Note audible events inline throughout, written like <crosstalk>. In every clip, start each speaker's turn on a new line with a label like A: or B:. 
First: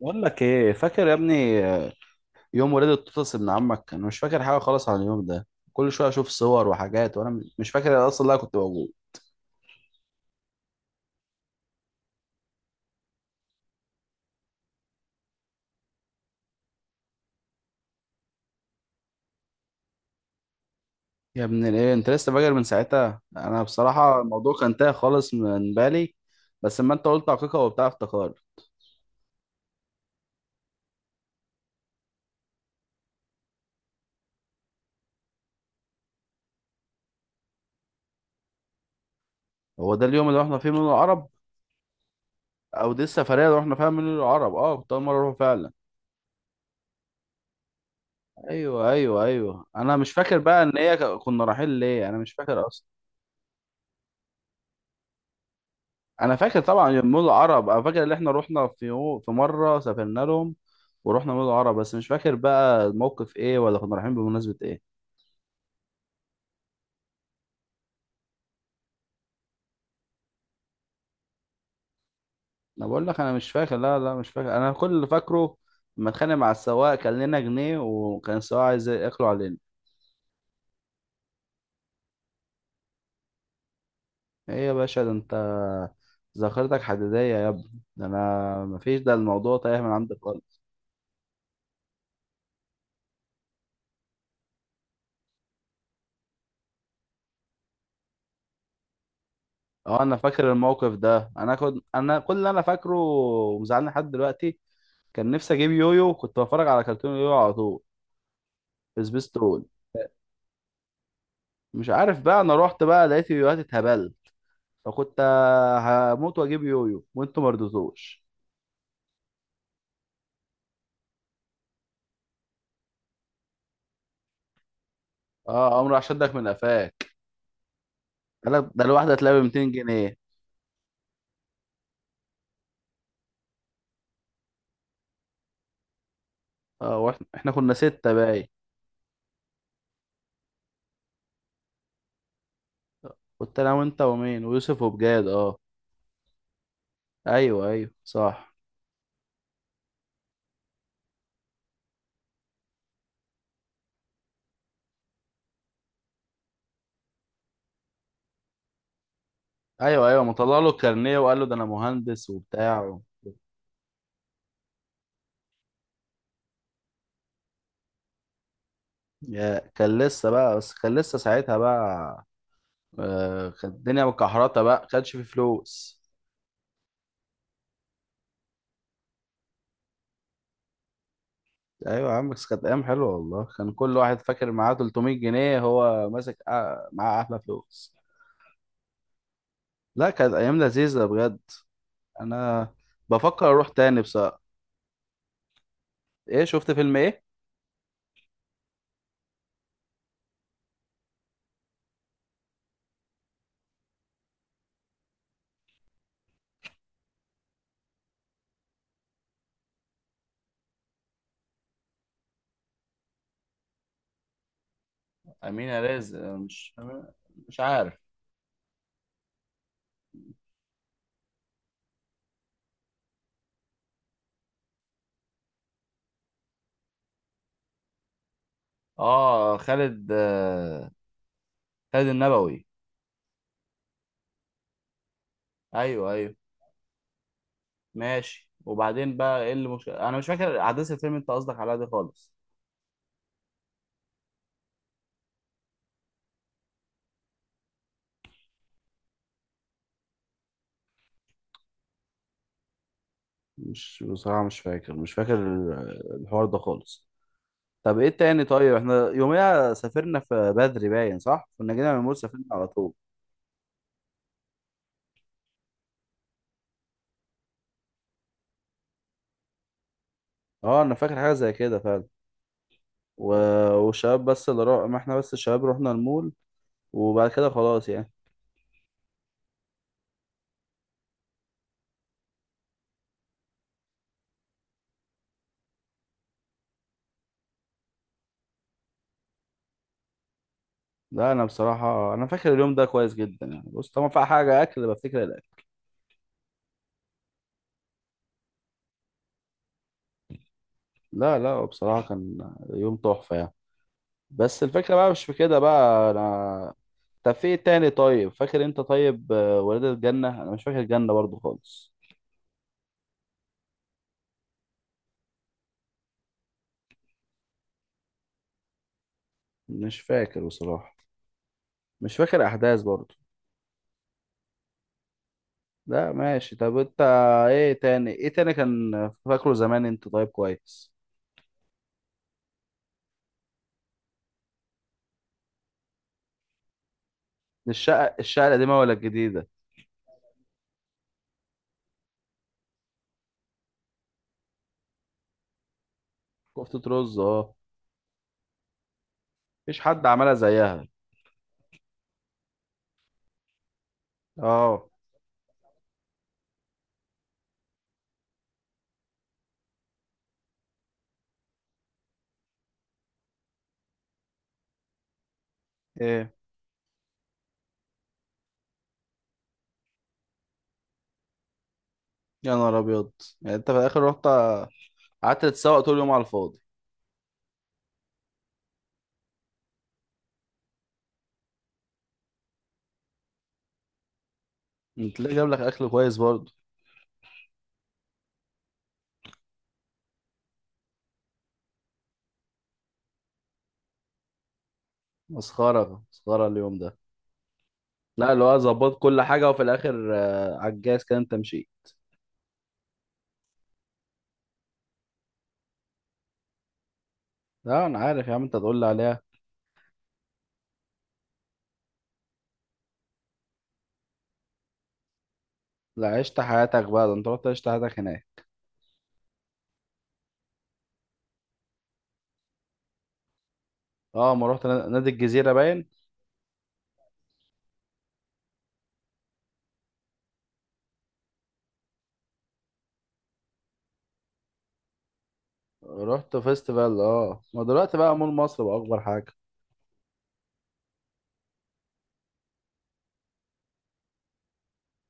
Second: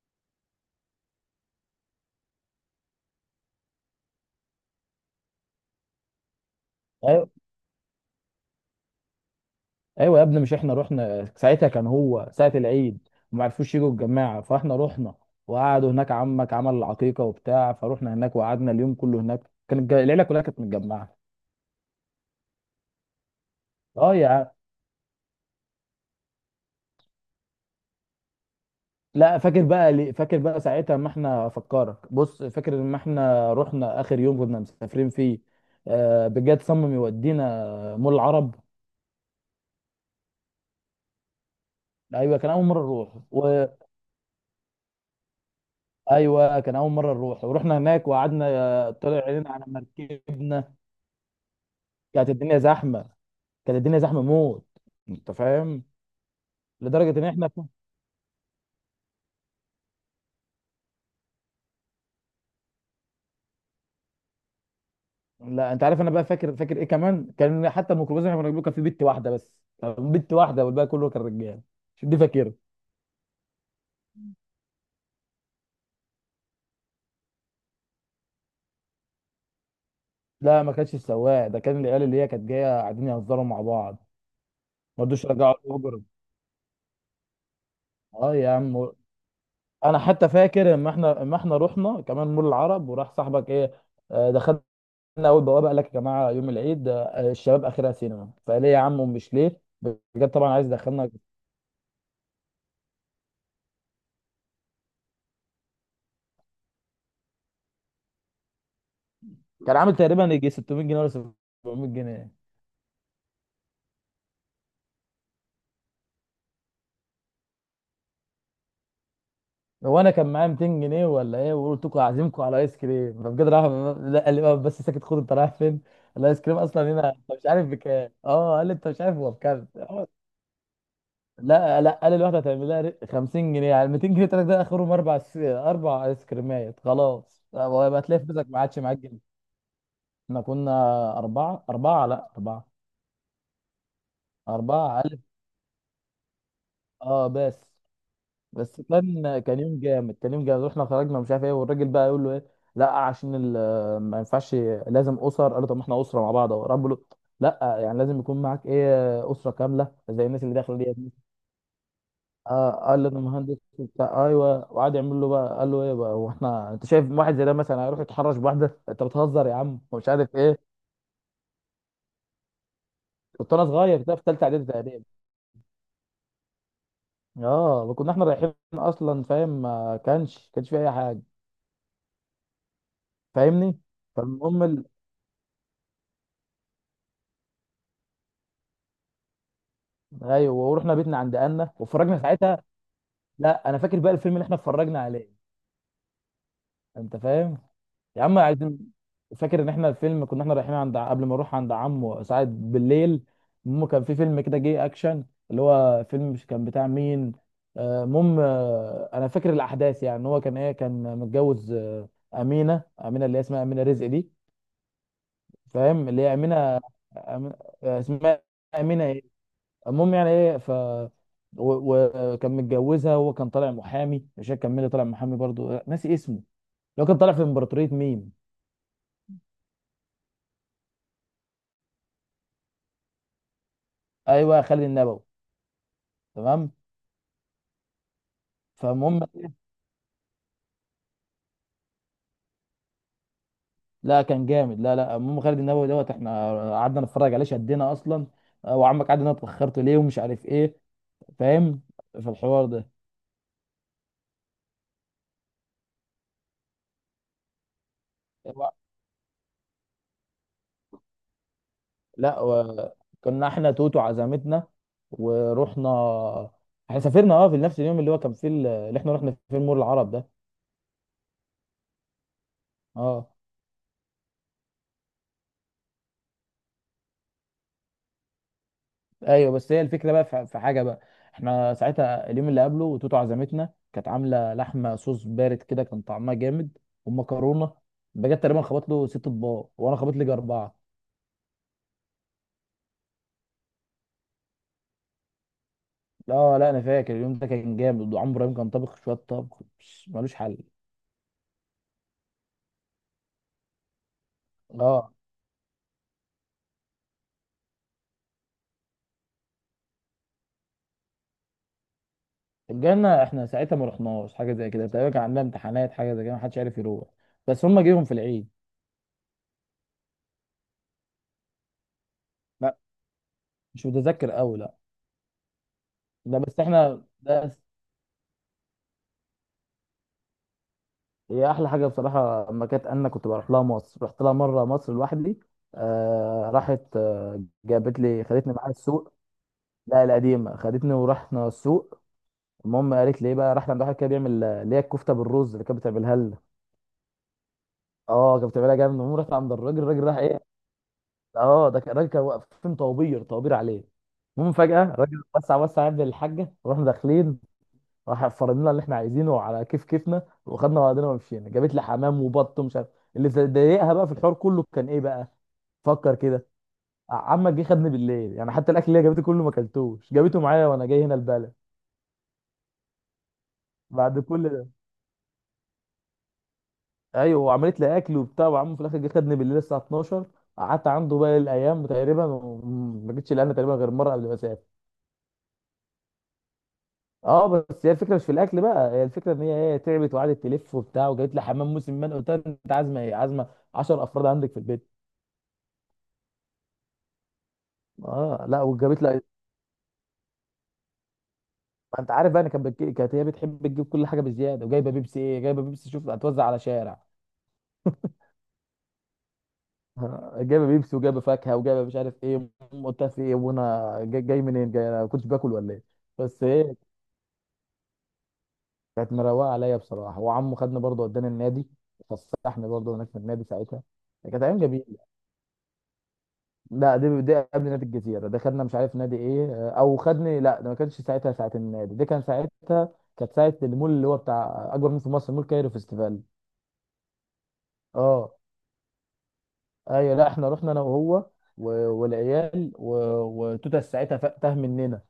A: بقول لك ايه فاكر يا ابني؟ يوم ولادة توتس ابن عمك، انا مش فاكر حاجه خالص عن اليوم ده. كل شويه اشوف صور وحاجات
B: ايوه
A: وانا مش فاكر اصلا لا كنت موجود.
B: ايوه يا ابني، مش احنا رحنا ساعتها؟ كان هو ساعه العيد وما عرفوش يجوا الجماعه فاحنا رحنا وقعدوا هناك. عمك عمل العقيقه وبتاع فروحنا هناك وقعدنا اليوم كله هناك، كانت العيله كلها كانت متجمعه.
A: يا ابن الايه، انت لسه فاكر من ساعتها؟ انا
B: اه
A: بصراحه
B: يا عم.
A: الموضوع كان تايه خالص من بالي، بس اما انت قلت عقيقه وبتاع افتكار.
B: لا فاكر بقى، فاكر بقى ساعتها، ما احنا افكرك، بص فاكر لما احنا رحنا اخر يوم كنا مسافرين فيه؟ آه بجد، صمم يودينا مول العرب.
A: هو ده اليوم اللي رحنا فيه من العرب؟
B: ايوه كان اول مره
A: او دي
B: نروح.
A: السفريه اللي رحنا فيها من العرب. اه، كنت اول مره اروح فعلا.
B: وايوه كان اول مره نروح، ورحنا هناك وقعدنا،
A: ايوه،
B: طلع
A: ايوه،
B: عينينا على
A: ايوه، انا مش فاكر بقى
B: مركبنا.
A: ان هي كنا رايحين ليه. انا
B: كانت
A: مش فاكر.
B: الدنيا زحمه. كانت الدنيا زحمه موت. انت فاهم؟
A: انا فاكر طبعا
B: لدرجه ان
A: مول
B: احنا
A: العرب. انا فاكر ان احنا رحنا في في مره سافرنا لهم ورحنا مول العرب، بس مش فاكر بقى الموقف ايه، ولا كنا رايحين بمناسبه ايه.
B: لا انت عارف، انا بقى فاكر ايه كمان؟ كان حتى الميكروباص اللي احنا كنا بنركبه كان فيه بت واحده بس، بت واحده والباقي كله كان رجاله. مش دي فاكر؟
A: انا بقول لك انا مش فاكر. لا، لا، مش فاكر. انا كل اللي فاكره لما اتخانق مع السواق، كان لنا جنيه وكان السواق عايز ياكله علينا.
B: لا، ما كانش السواق ده، كان العيال اللي هي كانت جايه قاعدين يهزروا مع بعض،
A: ايه يا
B: ما
A: باشا؟ ده
B: رضوش
A: انت
B: يرجعوا الاجر.
A: ذاكرتك حديديه يا ابني. ده
B: اه يا
A: انا
B: عم.
A: مفيش، ده الموضوع تايه من
B: انا
A: عندك
B: حتى
A: خالص.
B: فاكر اما احنا رحنا كمان مول العرب وراح صاحبك ايه، دخلنا اول بوابه، قال لك يا جماعه يوم العيد، الشباب اخرها سينما. فقال ليه يا عم، مش ليه
A: اه، انا
B: بجد طبعا،
A: فاكر
B: عايز
A: الموقف
B: يدخلنا.
A: ده. انا كنت، انا كل اللي انا فاكره ومزعلني لحد دلوقتي، كان نفسي اجيب يويو. كنت بتفرج على كرتون يويو على طول، سبيستون.
B: كان عامل تقريبا يجي 600 جنيه ولا 700
A: مش عارف
B: جنيه
A: بقى، انا رحت بقى لقيت يويوهات اتهبل، فكنت هموت واجيب يويو وانتوا ما رضيتوش.
B: هو انا كان معايا 200 جنيه ولا ايه، وقلت لكم اعزمكم على ايس كريم فبجد راح. لا قال لي بقى، بس ساكت، خد انت رايح
A: اه،
B: فين؟
A: قام راح شدك
B: الايس
A: من
B: كريم اصلا هنا
A: قفاك.
B: انت مش عارف بكام؟
A: قال
B: اه، قال
A: لك
B: لي
A: ده
B: انت مش
A: الواحده
B: عارف هو
A: هتلاقي ب
B: بكام؟
A: 200 جنيه
B: لا لا، قال لي الواحده هتعمل لها 50 جنيه، يعني 200 جنيه تلاتة ده اخرهم، اربع ايس كريمات
A: اه، واحنا
B: خلاص،
A: كنا
B: ويبقى
A: سته
B: تلاقي فلوسك
A: باي.
B: ما عادش معاك جنيه. احنا كنا اربعه اربعه لا اربعه.
A: كنت انا وانت ومين، ويوسف،
B: اربعه الف.
A: وبجاد. اه،
B: اه بس.
A: ايوه، ايوه، صح.
B: بس كان يوم جامد، كان يوم جامد. واحنا خرجنا، مش عارف ايه، والراجل بقى يقول له ايه؟ لا عشان ما ينفعش، لازم اسر. قال له طب ما احنا اسره مع بعض اهو، رب له. لا يعني لازم يكون معاك ايه، اسره كامله
A: ايوه، ايوه،
B: زي
A: ما
B: الناس اللي
A: طلع له
B: داخله دي.
A: الكارنيه وقال له ده انا مهندس
B: آه
A: وبتاع.
B: قال له انا مهندس وبتاع. ايوه وقعد يعمل له بقى، قال له ايه بقى، هو احنا، انت شايف واحد زي ده مثلا هيروح يتحرش بواحده؟ انت بتهزر يا
A: يا
B: عم،
A: كان
B: ومش
A: لسه
B: عارف
A: بقى،
B: ايه.
A: بس كان لسه ساعتها بقى آه،
B: كنت انا
A: كانت
B: صغير
A: الدنيا
B: كده في ثالثه
A: مكحرته
B: اعدادي
A: بقى،
B: تقريبا.
A: كانش في فلوس.
B: اه كنا احنا رايحين اصلا، فاهم؟ ما كانش، كانش في اي حاجه.
A: ايوه يا عم، بس كانت ايام حلوه والله. كان
B: فاهمني؟
A: كل واحد فاكر معاه
B: فالمهم،
A: 300 جنيه هو ماسك، معاه احلى فلوس. لا، كانت
B: ايوه
A: ايام
B: ورحنا
A: لذيذه
B: بيتنا عند
A: بجد.
B: انا، واتفرجنا ساعتها.
A: انا بفكر اروح
B: لا انا فاكر
A: تاني
B: بقى الفيلم
A: بصراحه.
B: اللي احنا اتفرجنا عليه.
A: ايه؟ شفت فيلم
B: انت
A: ايه؟
B: فاهم؟ يا عم عايزين. فاكر ان احنا الفيلم، كنا احنا رايحين عند قبل ما نروح عند عمو، ساعات بالليل. المهم كان في فيلم كده جه اكشن، اللي هو فيلم مش كان بتاع مين، المهم. انا فاكر الاحداث، يعني إن هو كان ايه، كان متجوز، امينه، اللي هي اسمها امينه رزق دي.
A: امينه
B: فاهم؟
A: رزق؟
B: اللي هي
A: مش...
B: امينه. أم...
A: مش عارف.
B: اسمها امينه إيه؟ المهم يعني ايه، وكان متجوزها. هو كان طالع محامي، مش فاكر كان مين اللي طالع محامي، برضو ناسي اسمه. اللي هو كان طالع في امبراطورية ميم.
A: اه، خالد، خالد النبوي.
B: ايوه خالد النبوي.
A: ايوه، ايوه.
B: تمام.
A: ماشي، وبعدين
B: فالمهم،
A: بقى ايه؟ اللي مش، انا مش فاكر احداث الفيلم. انت قصدك على دي خالص؟
B: لا كان جامد، لا لا، المهم خالد النبوي دوت، احنا قعدنا نتفرج عليه شدينا اصلا. وعمك قعد انا اتاخرت ليه ومش عارف ايه. فاهم؟ في الحوار ده.
A: مش بصراحه، مش فاكر الحوار ده خالص. طب ايه التاني؟ طيب، احنا يوميها سافرنا في بدري باين صح. كنا جينا من المول،
B: لا
A: سافرنا
B: و...
A: على طول.
B: كنا احنا توتو عزمتنا ورحنا. احنا سافرنا اه في نفس اليوم اللي هو كان فيه اللي احنا رحنا فيه المول العرب ده.
A: اه، انا فاكر حاجه زي كده فعلا. و...
B: اه.
A: والشباب بس اللي ما احنا بس الشباب رحنا المول، وبعد كده خلاص يعني.
B: ايوه بس هي الفكره بقى، في حاجه بقى. احنا ساعتها اليوم اللي قبله توتو عزمتنا كانت عامله لحمه صوص بارد كده، كان طعمها جامد. ومكرونه، بجد تقريبا خبط له ست اطباق وانا خبط لي اربعه.
A: لا، انا بصراحه انا فاكر اليوم ده كويس جدا يعني. بص، طبعا في حاجه اكل، بفتكر الاكل.
B: لا لا انا فاكر اليوم ده كان جامد، وعمرو ابراهيم كان طابخ شويه طبخ بس ملوش حل.
A: لا، لا، بصراحه كان يوم تحفه يعني، بس الفكره بقى
B: اه.
A: مش في كده بقى انا. طب في ايه تاني؟ طيب فاكر انت؟ طيب ولاد الجنه، انا مش فاكر الجنه برضو خالص.
B: الجنه احنا ساعتها ما رحناش حاجه زي كده تقريبا، كان عندنا امتحانات حاجه زي كده، ما حدش عارف يروح، بس هم جيهم في العيد.
A: مش فاكر بصراحه. مش فاكر
B: لا
A: احداث برضو.
B: مش متذكر قوي، لا.
A: لا،
B: ده
A: ماشي.
B: بس
A: طب انت؟
B: احنا ده.
A: ايه تاني كان فاكره زمان انت؟ طيب، كويس.
B: هي احلى حاجه بصراحه اما كانت، انا كنت بروح لها مصر، رحت لها مره مصر لوحدي، آه راحت آه جابت
A: الشقة
B: لي،
A: الشقة
B: خدتني معاها
A: القديمة ولا
B: السوق.
A: الجديدة؟
B: لا القديمه، خدتني ورحنا السوق. المهم قالت لي ايه بقى، رحنا عند واحد كده بيعمل، اللي هي الكفته بالرز اللي كانت بتعملها لنا.
A: كفتة رز، اه.
B: اه كانت بتعملها جامد. المهم رحت عند الراجل،
A: مفيش
B: الراجل
A: حد
B: راح
A: عملها
B: ايه.
A: زيها.
B: اه الراجل كان واقفين طوابير طوابير عليه. المهم فجاه
A: اه.
B: الراجل وسع وسع عند الحاجه ورحنا داخلين. راح فرض لنا اللي احنا عايزينه على كيف كيفنا، وخدنا بعضنا ومشينا، جابت لي حمام وبط ومش عارف. اللي ضايقها بقى في الحوار كله كان ايه بقى؟ فكر
A: ايه؟
B: كده. عمك جه خدني بالليل، يعني حتى الاكل اللي هي جابته كله ما اكلتوش، جابته معايا وانا جاي هنا البلد.
A: يا نهار ابيض. يعني انت في الاخر
B: بعد
A: رحت،
B: كل ده.
A: قعدت تتسوق طول اليوم على الفاضي؟
B: ايوه وعملت لي اكل وبتاع، وعمه في الاخر جه خدني بالليل الساعه 12. قعدت عنده باقي الايام تقريبا، وما جيتش لأنا تقريبا غير مره قبل ما اسافر.
A: انت ليه جاب لك اكل كويس برضه؟
B: اه بس هي الفكره مش في الاكل بقى، هي الفكره ان هي ايه، تعبت وقعدت تلف وبتاع، وجابت لي حمام موسم. من قلت لها انت عازمه ايه؟ عازمه 10 افراد عندك في البيت.
A: مسخرة، مسخرة اليوم ده. لا، اللي
B: اه
A: هو
B: لا
A: ظبط
B: وجابت
A: كل
B: لها.
A: حاجة، وفي الاخر على الجاز كده انت مشيت.
B: ما انت عارف بقى ان كانت هي بتحب تجيب كل حاجه بزياده، وجايبه بيبسي ايه، جايبه بيبسي شوف هتوزع على شارع.
A: لا، انا عارف يا عم، انت تقول لي عليها.
B: <laughs> جايبه بيبسي، وجايبه فاكهه، وجايبه مش عارف ايه. قلت لها في ايه وانا جاي, جاي منين، انا ما كنتش باكل ولا ايه؟
A: لا، عشت
B: بس ايه،
A: حياتك بقى. ده انت رحت عشت حياتك هناك.
B: كانت مروقه عليا بصراحه، وعمه خدني برضه وداني النادي، فسحني برضه هناك في النادي ساعتها.
A: اه،
B: كانت
A: ما
B: ايام
A: رحت
B: جميله.
A: نادي الجزيرة باين.
B: لا، دي قبل نادي الجزيره، ده خدنا مش عارف نادي ايه، او خدني لا ده ما كانش ساعتها ساعه النادي دي، كان ساعتها كانت ساعه المول، اللي هو بتاع اكبر مول في مصر، مول كايرو فيستيفال.
A: رحت فيستيفال. اه، ما دلوقتي بقى مول
B: اه.
A: مصر بقى اكبر حاجه.
B: ايوه لا احنا رحنا انا وهو، والعيال وتوتة ساعتها تاه مننا.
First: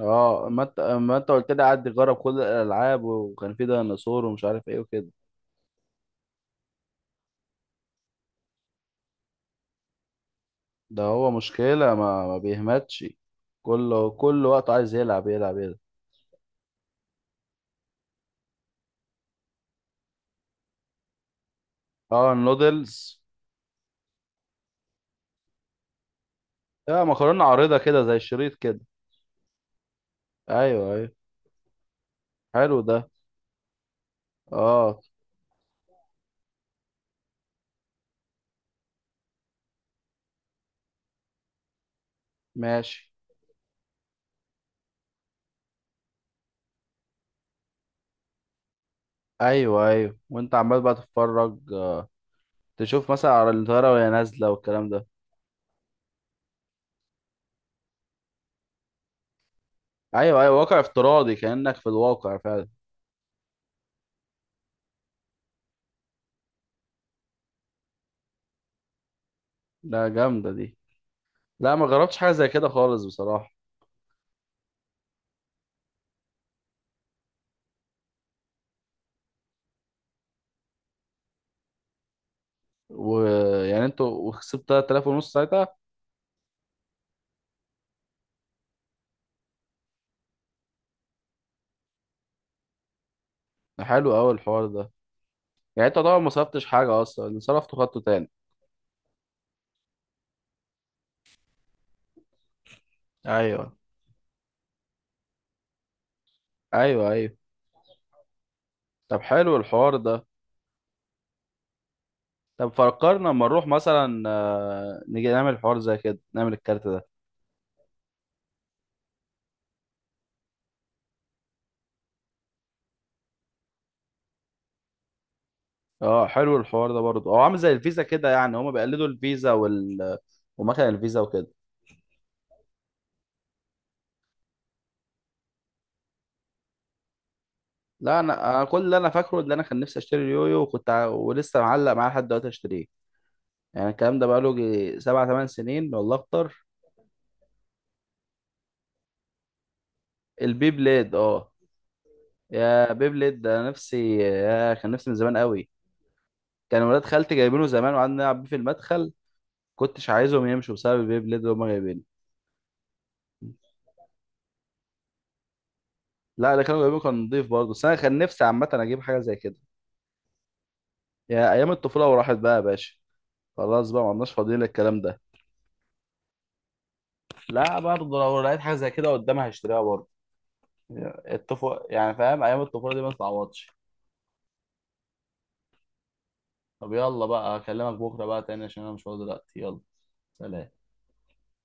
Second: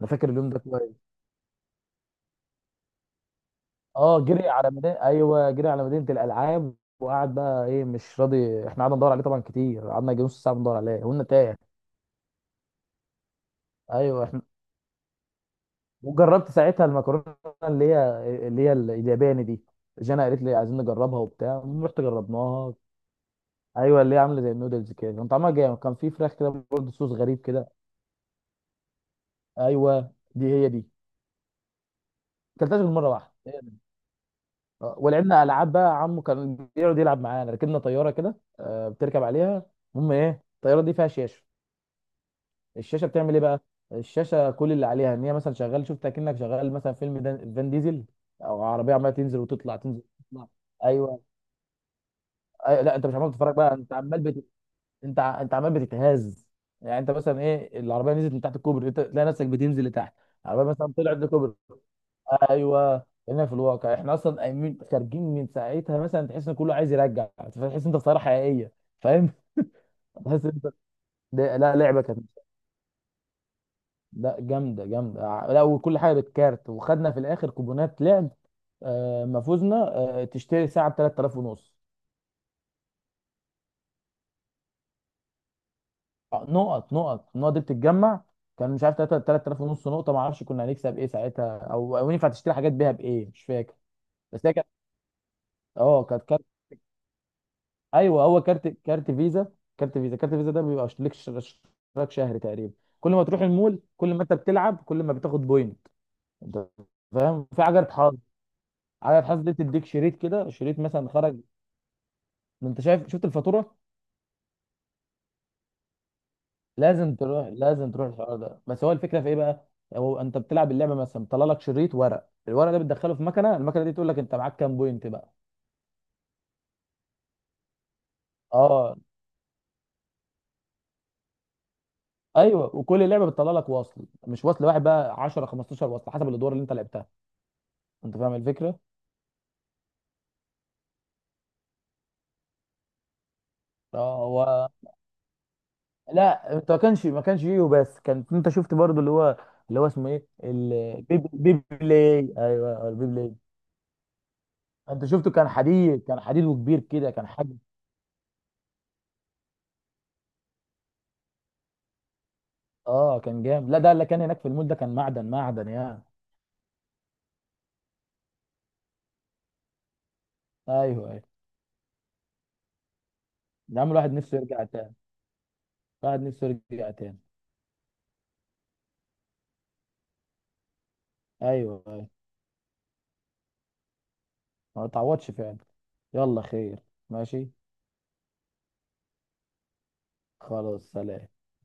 B: انا فاكر اليوم ده
A: ما انت
B: كويس.
A: ما انت قلت لي قعد يجرب كل الالعاب، وكان في
B: اه
A: ديناصور ومش
B: جري
A: عارف
B: على
A: ايه
B: مدينه،
A: وكده.
B: ايوه جري على مدينه الالعاب، وقعد بقى ايه مش راضي، احنا قعدنا ندور عليه طبعا كتير، قعدنا يجي نص ساعه بندور
A: ده
B: عليه، قلنا
A: هو
B: تاه.
A: مشكله، ما بيهمتش. كل
B: ايوه احنا،
A: كل وقت عايز يلعب يلعب يلعب.
B: وجربت ساعتها المكرونه، اللي هي اللي هي الياباني دي. جانا قالت لي عايزين نجربها وبتاع، رحت
A: اه،
B: جربناها.
A: النودلز.
B: ايوه اللي هي عامله زي النودلز كده، كان طعمها جامد، كان في فراخ كده برضه،
A: اه،
B: صوص غريب
A: مكرونه
B: كده.
A: عريضه كده زي الشريط كده.
B: ايوه دي هي دي.
A: ايوه، ايوه، حلو
B: كلتهاش غير
A: ده.
B: مره واحده.
A: اه،
B: ولعبنا العاب بقى، عمو كان بيقعد يلعب معانا، ركبنا طياره كده، بتركب عليها. المهم ايه، الطياره دي فيها شاشه. الشاشه
A: ماشي.
B: بتعمل ايه بقى؟ الشاشه كل اللي عليها ان هي مثلا شغال، شفت اكنك شغال مثلا فيلم فان ديزل، او عربيه عماله تنزل وتطلع،
A: ايوه،
B: تنزل
A: ايوه،
B: وتطلع.
A: وانت عمال بقى
B: ايوه.
A: تتفرج
B: لا انت
A: تشوف
B: مش
A: مثلا
B: عمال
A: على
B: تتفرج بقى،
A: الطياره
B: انت
A: وهي
B: عمال
A: نازله والكلام ده؟
B: انت عمال بتتهز. يعني انت مثلا ايه، العربيه نزلت من تحت الكوبري، انت تلاقي نفسك بتنزل لتحت.
A: ايوه، ايوه،
B: العربيه
A: واقع
B: مثلا طلعت
A: افتراضي،
B: لكوبري.
A: كانك في الواقع فعلا.
B: ايوه هنا في الواقع، احنا اصلا قايمين خارجين من ساعتها، مثلا تحس ان كله عايز يرجع، فتحس انت خساره حقيقيه. فاهم؟ <laughs>
A: لا،
B: تحس
A: جامده
B: انت.
A: دي. لا،
B: لا
A: ما
B: لعبه
A: جربتش
B: كانت.
A: حاجه زي كده خالص بصراحه.
B: لا جامده جامده لا، وكل حاجه بالكارت، وخدنا في الاخر كوبونات لعب. ما فوزنا. تشتري ساعه ب 3000 ونص.
A: ويعني انتوا وكسبت 3000 ونص ساعتها؟
B: نقط، النقط دي بتتجمع. كان مش عارف 3000 ونص نقطه، ما اعرفش كنا هنكسب ايه ساعتها، او او ينفع تشتري حاجات بيها بايه، مش فاكر.
A: حلو قوي
B: بس هي
A: الحوار
B: كانت،
A: ده. يعني انت
B: اه
A: طبعا
B: كانت.
A: ما صرفتش حاجه اصلا، اللي صرفته خدته
B: ايوه
A: تاني.
B: هو كارت، كارت فيزا. كارت فيزا ده بيبقى ليك اشتراك شهري تقريبا، كل ما تروح
A: ايوه،
B: المول، كل ما انت بتلعب، كل ما بتاخد بوينت. انت
A: ايوه، ايوه.
B: فاهم؟ في عجله حظ،
A: طب
B: عجله حظ دي
A: حلو
B: بتديك
A: الحوار
B: شريط
A: ده.
B: كده، شريط مثلا خرج.
A: طب
B: ما انت شايف، شفت
A: فكرنا اما نروح
B: الفاتوره.
A: مثلا، نيجي نعمل حوار زي كده، نعمل الكارت ده.
B: لازم تروح، لازم تروح الحوار ده. بس هو الفكره في ايه بقى، هو انت بتلعب اللعبه مثلا، طلع لك شريط ورق، الورق ده بتدخله في مكنه، المكنه دي تقول لك انت معاك كام بوينت بقى.
A: اه، حلو الحوار ده برضه. هو عامل زي الفيزا كده يعني، هما
B: اه.
A: بيقلدوا الفيزا ومكان الفيزا وكده.
B: ايوه، وكل لعبه بتطلع لك وصل، مش وصل واحد بقى، 10 15 وصل حسب الادوار اللي انت لعبتها. انت
A: لا،
B: فاهم
A: انا كل
B: الفكره.
A: اللي انا فاكره، اللي انا كان نفسي اشتري اليويو، وكنت ولسه معلق معاه لحد دلوقتي اشتريه. يعني
B: اه
A: الكلام ده بقاله
B: هو.
A: 7 8 سنين والله
B: لا
A: اكتر.
B: انت ما كانش فيه، بس كان انت شفت برضو اللي هو، اللي هو اسمه ايه،
A: البي بليد،
B: البيب
A: اه.
B: بيبلي، ايوه
A: يا بي
B: البيبلي.
A: بليد ده، نفسي، يا كان
B: انت
A: نفسي من
B: شفته
A: زمان
B: كان
A: قوي.
B: حديد، كان حديد وكبير
A: كان ولاد
B: كده، كان
A: خالتي
B: حجم.
A: جايبينه زمان، وقعدنا نلعب بيه في المدخل. كنتش عايزهم يمشوا بسبب البي بليد اللي هم جايبينه.
B: اه كان جامد، لا ده اللي كان هناك في المول ده كان معدن معدن يعني.
A: لا، اللي كانوا جايبينه كان نضيف برضه، بس انا كان نفسي عامه اجيب حاجه زي كده.
B: ايوه ايوه.
A: يا ايام الطفوله، وراحت بقى يا باشا.
B: يا
A: خلاص
B: عم
A: بقى، ما
B: الواحد
A: عدناش
B: نفسه
A: فاضيين
B: يرجع تاني.
A: للكلام ده.
B: الواحد نفسه يرجع تاني.
A: لا برضه، لو لقيت حاجه زي كده قدامها هشتريها برضه.
B: ايوه
A: الطفوله
B: ايوه.
A: يعني، فاهم، ايام الطفوله دي ما تتعوضش.
B: ما تعوضش فعلا. يلا خير.
A: طب يلا
B: ماشي.
A: بقى، اكلمك بكره بقى تاني، عشان انا مش فاضي دلوقتي. يلا، سلام.
B: خلاص سلام.